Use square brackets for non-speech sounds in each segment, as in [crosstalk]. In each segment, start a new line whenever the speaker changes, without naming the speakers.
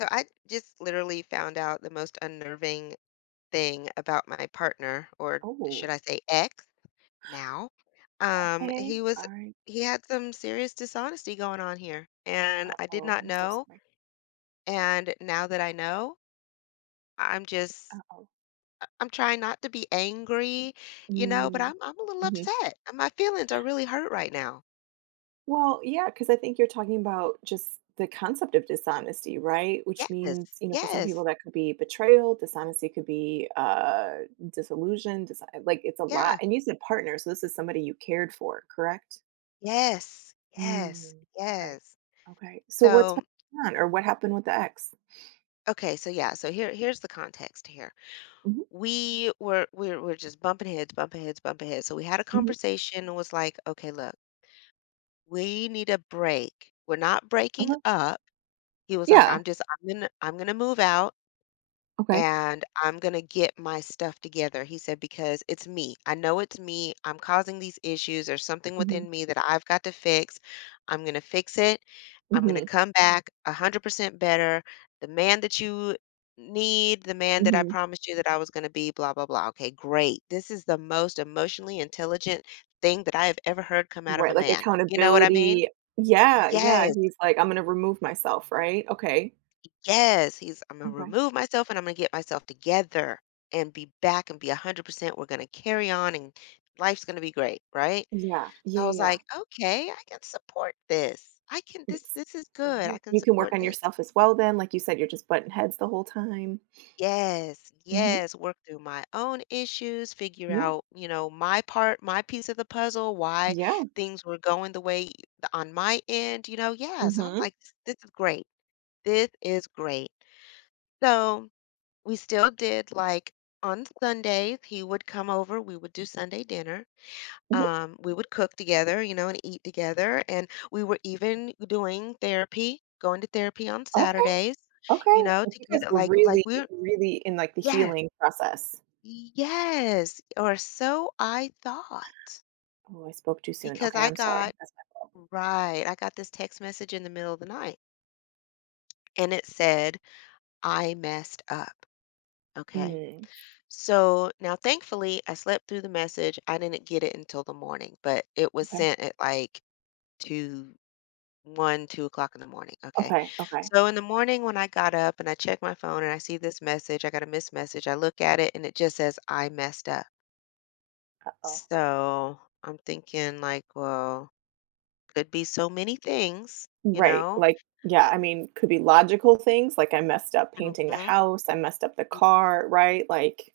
So I just literally found out the most unnerving thing about my partner, or should
Oh,
I say ex now.
okay.
He was
All right.
he had some serious dishonesty going on here, and I did
Uh-oh,
not
I'm so
know.
sorry.
And now that I know, I'm just
Uh-oh.
I'm trying not to be angry, you know, but I'm
Mm,
I'm a little
mhm.
upset. And My feelings are really hurt right now.
Well, yeah, because I think you're talking about just the concept of dishonesty, right? Which
Yes,
means, you know, for some
yes,
people that could be betrayal, dishonesty could be disillusion, dis- like it's a lot.
yeah,
And you said partner, so this is somebody you cared for, correct?
yes, yes,
Mm. Okay.
yes.
Okay. So what's been
So
going on or what happened with the ex?
okay, so yeah, so here's the context here.
Mhm,
We were just bumping heads, bumping heads, bumping heads. So we had a
mhm.
conversation and was like, "Okay, look, we need a break. We're not
Okay.
breaking up." He was like,
Yeah.
"I'm just I'm gonna move out
Okay.
and I'm going to get my stuff together." He said, because it's me. I know it's me. I'm causing these issues. There's something
Hmm.
within me that I've got to fix. I'm going to fix it. I'm going to
Hmm.
come back 100% better. The man that you need, the man that I
Hmm.
promised you that I was going to be, blah, blah, blah. Okay, great. This is the most emotionally intelligent thing that I have ever heard come out of a
Right, like
man. You know what I mean?
accountability. Yeah, yeah,
Yes.
he's like, "I'm gonna remove myself," right? Okay,
Yes, he's, I'm going to
okay.
remove myself and I'm going to get myself together and be back and be 100%. We're going to carry on and life's going to be great, right?
Yeah, yeah,
So I was
yeah.
like, okay, I can support this. I can, this,
It's
this is good. I
Right?
can
You can work
support
on
this.
yourself as well then, like you said, you're just butting heads the whole time.
Yes,
Mhm.
yes, work through my own issues, figure
Yeah,
out, you know, my part, my piece of the puzzle, why
yeah.
things were going the way on my end, you know, yeah. So I'm
Mhm,
like, this is great. This is great. So we still did like on Sundays, he would come over, we would do Sunday dinner.
mhm.
We would cook together, you know, and eat together. And we were even doing therapy, going to therapy on
Okay,
Saturdays,
okay.
you know,
Like, you guys
together.
were
Like
really,
we're,
really in, like, the
yes,
healing process.
yes, or so I thought,
Oh, I spoke too soon.
because
Okay,
I
I'm sorry.
got,
That's my fault.
right, I got this text message in the middle of the night and it said, I messed up. Okay.
Mm,
So now, thankfully, I slept through the message. I didn't get it until the morning, but it was
okay,
sent at like two, one, 2 o'clock in the morning. Okay.
okay, okay.
So in the morning, when I got up and I checked my phone and I see this message, I got a missed message. I look at it and it just says, I messed up.
Uh-oh.
So I'm thinking, like, well, could be so many things, you
Right,
know?
like yeah, I mean, could be logical things, like I messed up painting the
hmm
house, I messed up the car, right? Like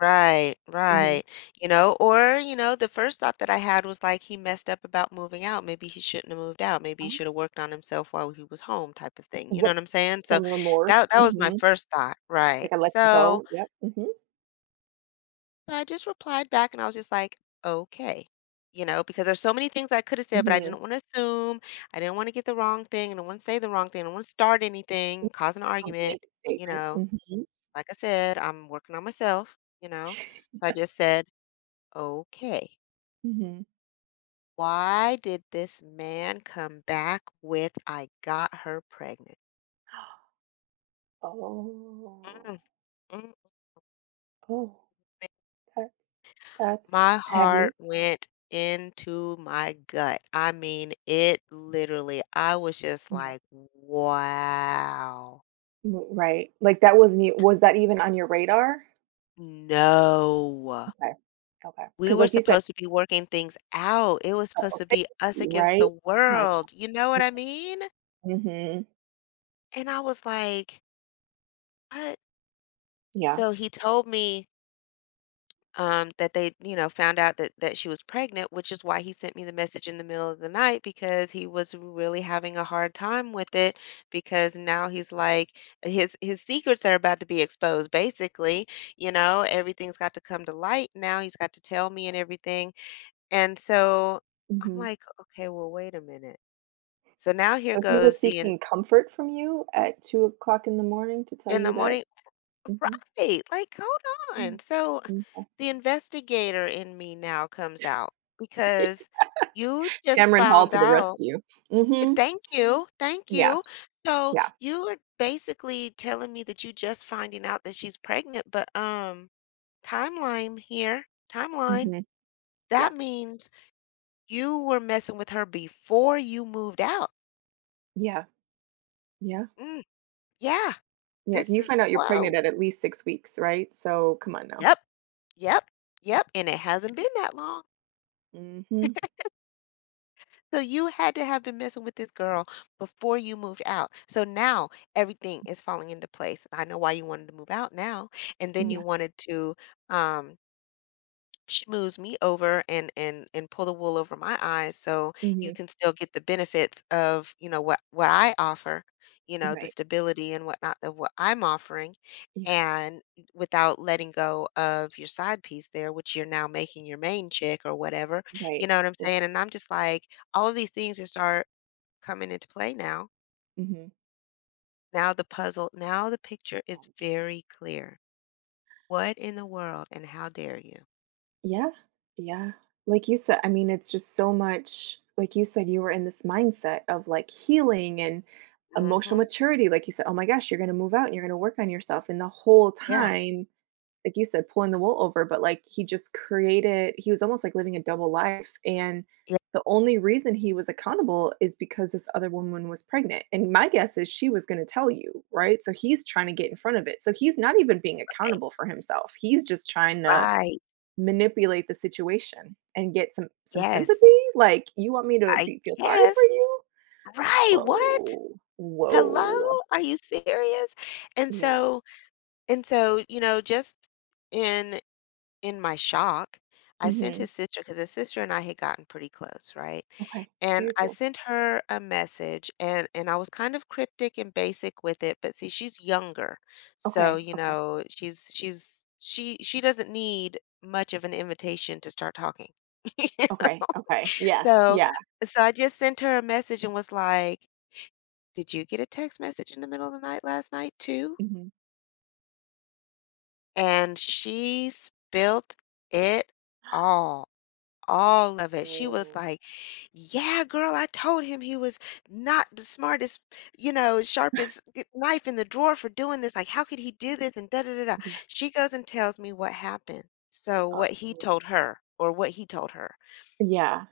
Right, right.
mhm.
You know, or, you know, the first thought that I had was like he messed up about moving out. Maybe he shouldn't have moved out. Maybe he
Oh.
should have worked on himself while he was home type of thing. You know
What
what I'm saying? So
some
that
remorse,
that was my
mhm,
first thought, right.
like I let you
So
go, yep, mhm,
so I just replied back and I was just like, "Okay." You know, because there's so many things I could have said, but I
mhm,
didn't want to assume. I didn't want to get the wrong thing. I don't want to say the wrong thing. I don't want to start anything,
yeah,
cause an
a
argument.
blanket
You
statement,
know,
mhm,
like I said, I'm working on myself, you know. So I just said, okay.
mhm.
Why did this man come back with I got her pregnant?
Oh,
Mm, mm,
oh, that's that's
my
heavy,
heart went into my gut. I mean, it literally, I was just
yeah,
like, wow,
w right, like that wasn't e was that even on your radar?
no.
Okay. Okay.
We
Because,
were
like you said,
supposed to be working things out. It was supposed
couples
to be us
therapy,
against
right?
the
Come on,
world. You know what I mean?
mhm,
And I was like, what?
yeah.
So he told me that they, you know, found out that she was pregnant, which is why he sent me the message in the middle of the night because he was really having a hard time with it because now he's like his secrets are about to be exposed basically, you know, everything's got to come to light now. He's got to tell me and everything. And so I'm
Mhm.
like, okay, well, wait a minute. So now here
So he
goes
was
the
seeking comfort from you at 2 o'clock in the morning to tell
in the
you that
morning.
mhm,
Right. Like, hold on.
mm,
So
m'kay.
the investigator in me now comes out because you just
Tamron Hall
found
to the
out.
rescue. Mhm.
Thank you. Thank
Yeah,
you. So
yeah.
you are basically telling me that you just finding out that she's pregnant, but timeline here, timeline.
Mhm. Yeah.
That means you were messing with her before you moved out.
Yeah. Yeah.
Mm, yeah.
Yeah,
This
you
is
find out you're pregnant
whoa.
at least 6 weeks, right? So, come on now.
Yep. Yep. Yep. And it hasn't been that long.
Mhm.
So you had to have been messing with this girl before you moved out. So now everything is falling into place. I know why you wanted to move out now. And then you
Yeah.
wanted to um schmooze me over and pull the wool over my eyes so you
Mhm.
can still get the benefits of you know what I offer, you know, the
Right.
stability and whatnot of what I'm offering,
Yeah.
and without letting go of your side piece there, which you're now making your main chick or whatever, you
Right.
know what I'm
Right.
saying, and I'm just like all of these things just start coming into play now.
Mhm.
Now the puzzle, now the picture is
Oh, man.
very clear. What in the world, and how dare you?
Yeah, yeah. Like you said, I mean, it's just so much like you said, you were in this mindset of like healing and emotional
hmm
maturity. Like you said, oh my gosh, you're going to move out and you're going to work on yourself. And the whole
yeah,
time, like you said, pulling the wool over, but like he just created, he was almost like living a double life. And
yeah,
the only reason he was accountable is because this other woman was pregnant. And my guess is she was going to tell you, right? So he's trying to get in front of it. So he's not even being accountable for himself. He's just trying to
right.
manipulate the situation and get some
Yes,
sympathy? Like, you want me to
I
be feel sorry for
guess.
you?
Right, what?
Whoa.
Hello?
Whoa.
Are you serious? And
Yeah.
so and so, you know, just in in my shock, I sent
Mhm.
his sister because his sister and I had gotten pretty close, right?
Okay.
And
Very
I
cool.
sent her a message and I was kind of cryptic and basic with it, but see, she's younger. So,
Okay.
you
Okay.
know, she doesn't need much of an invitation to start talking. [laughs]
Okay. Okay. Yes.
So
Yeah.
so I just sent her a message and was like, "Did you get a text message in the middle of the night last night too?"
Mhm.
And she spilt it all, all of it. She was
Oh,
like, "Yeah, girl, I told him he was not the smartest, you know, sharpest knife in the drawer for doing this. Like, how could he do this?" And da da da da.
yeah.
She goes and tells me what happened. So
Oh,
what he
oh.
told her, or what he told her.
Yeah.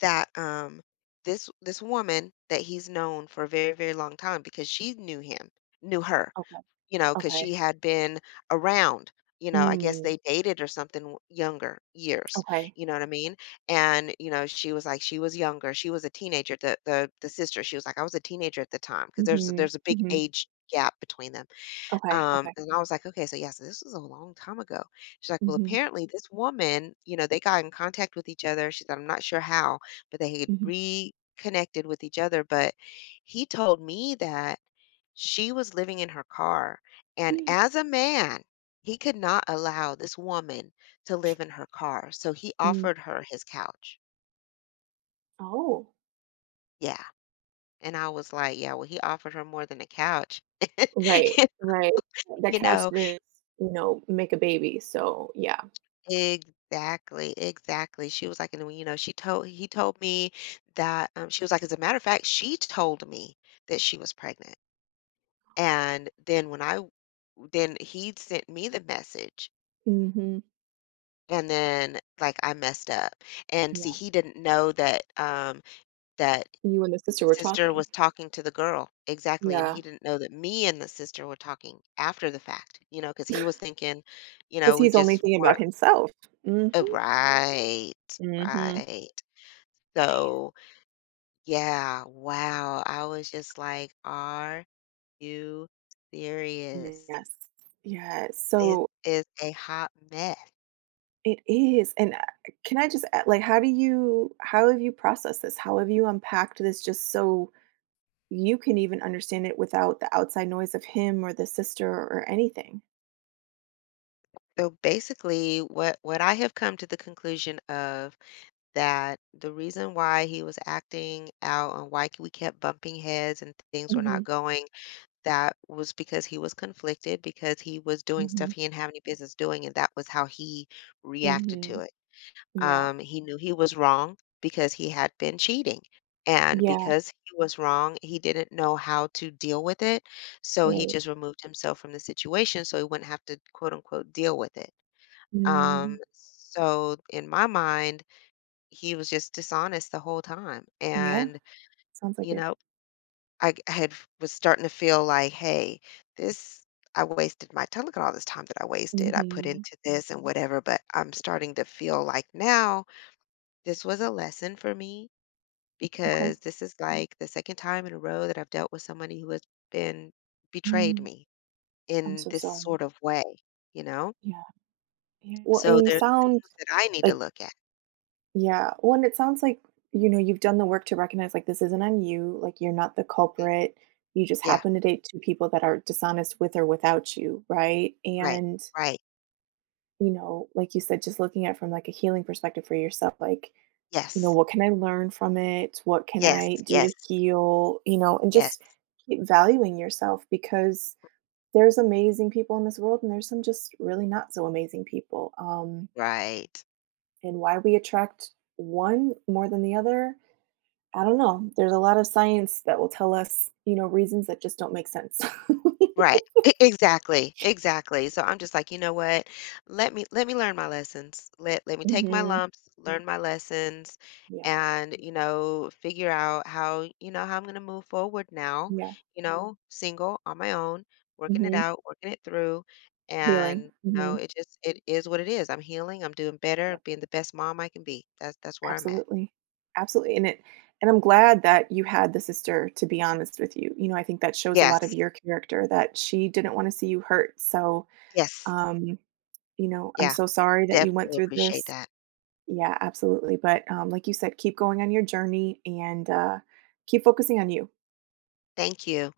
That this this woman that he's known for a very, very long time, because she knew him, knew her,
Okay.
you know, because she
Okay.
had been around. You know, I guess
Mm.
they dated or something, younger years,
Okay.
you know what I mean. And, you know, she was like, she was younger, she was a teenager, the sister. She was like, I was a teenager at the time because there's
Mhm.
there's a big
Mhm.
age gap between them.
Okay. Okay.
And I was like, "Okay, so yeah, so this was a long time ago." She's like, "Well,
Mhm.
apparently this woman, you know, they got in contact with each other." She said, "I'm not sure how, but they had
Mhm.
reconnected with each other." But he told me that she was living in her car, and as a man, he could not allow this woman to live in her car, so he
Mm.
offered her his couch.
Oh,
Yeah, and I was like, "Yeah, well, he offered her more than a couch."
right.
[laughs]
Right. That
You
couch
know?
didn't, you know, make a baby, so yeah.
Exactly, exactly. She was like, and you know, she told he told me that she was like, as a matter of fact, she told me that she was pregnant, and then when I, then he sent me the message,
Mhm.
and then like I messed up, and see,
Yeah.
he didn't know that that
You and the
the
sister were
sister
talking.
was talking to the girl, exactly, and
Yeah,
he didn't know that me and the sister were talking after the fact, you know, because he was thinking, you
because
know, we
he's only
just
thinking about
weren't
himself. Mhm.
right,
Mhm.
right. So, yeah, wow. I was just like, "Are you
Man.
serious?
Yes. Yes.
This
So
is a hot mess."
it is, and, can I just a like, how do you how have you processed this? How have you unpacked this just so you can even understand it without the outside noise of him or the sister or anything?
So basically, what I have come to the conclusion of, that the reason why he was acting out and why we kept bumping heads and things were not
Mhm.
going, that was because he was conflicted because he was doing stuff
Mhm.
he didn't have any business doing, and that was how he reacted to
Mhm.
it.
Yeah.
He knew he was wrong because he had been cheating. And
Yeah.
because he was wrong, he didn't know how to deal with it. So he
Right.
just removed himself from the situation so he wouldn't have to, quote unquote, deal with it.
Mm.
So in my mind, he was just dishonest the whole time.
Yeah.
And,
Sounds like
you
it.
know, I g- had f- was starting to feel like, hey, this I wasted my time. Look at all this time that I wasted. I put
Mhm.
into this and whatever, but I'm starting to feel like now this was a lesson for me
Okay.
because this is like the second time in a row that I've dealt with somebody who has been betrayed
Mm.
me
I'm
in
so
this
sorry.
sort of way, you know?
Yeah, yeah. Well,
So
and you
there's things
sound
that I need to
like
look at.
yeah. Well, and it sounds like, you know, you've done the work to recognize like this isn't on you, like you're not the
Mm,
culprit. You just
yeah,
happen to date two people that are dishonest with or without you, right?
right,
And,
right.
you know, like you said, just looking at it from like a healing perspective for yourself, like, you know,
Yes,
what can I learn from it? What can
yes,
I do to
yes,
heal? You know, and
yes,
just keep valuing yourself because there's amazing people in this world and there's some just really not so amazing people.
right.
And why we attract one more than the other, I don't know. There's a lot of science that will tell us, you know, reasons that just don't make sense.
Right. E Exactly, exactly. So I'm just like, "You know what? Let me learn my lessons. Let let me
[laughs]
take my
Hmm.
lumps, learn my lessons,
Yeah.
and, you know, figure out how, you know, how I'm gonna move forward now,
Yeah.
you know, single, on my own, working it
Hmm.
out, working it through."
Healing.
And, you know,
Hmm.
it just it is what it is. I'm healing, I'm doing better,
Yep.
being the best mom I can be. That's where I'm at.
Absolutely. Absolutely. And I'm glad that you had the sister to be honest with you. You know, I think that shows a lot of
Yes,
your character that she didn't want to see you hurt. So
yes.
um you know, I'm
Yeah,
so sorry that you went
definitely
through
appreciate
this.
that.
Yeah, absolutely. But like you said, keep going on your journey and keep focusing on you.
Thank you.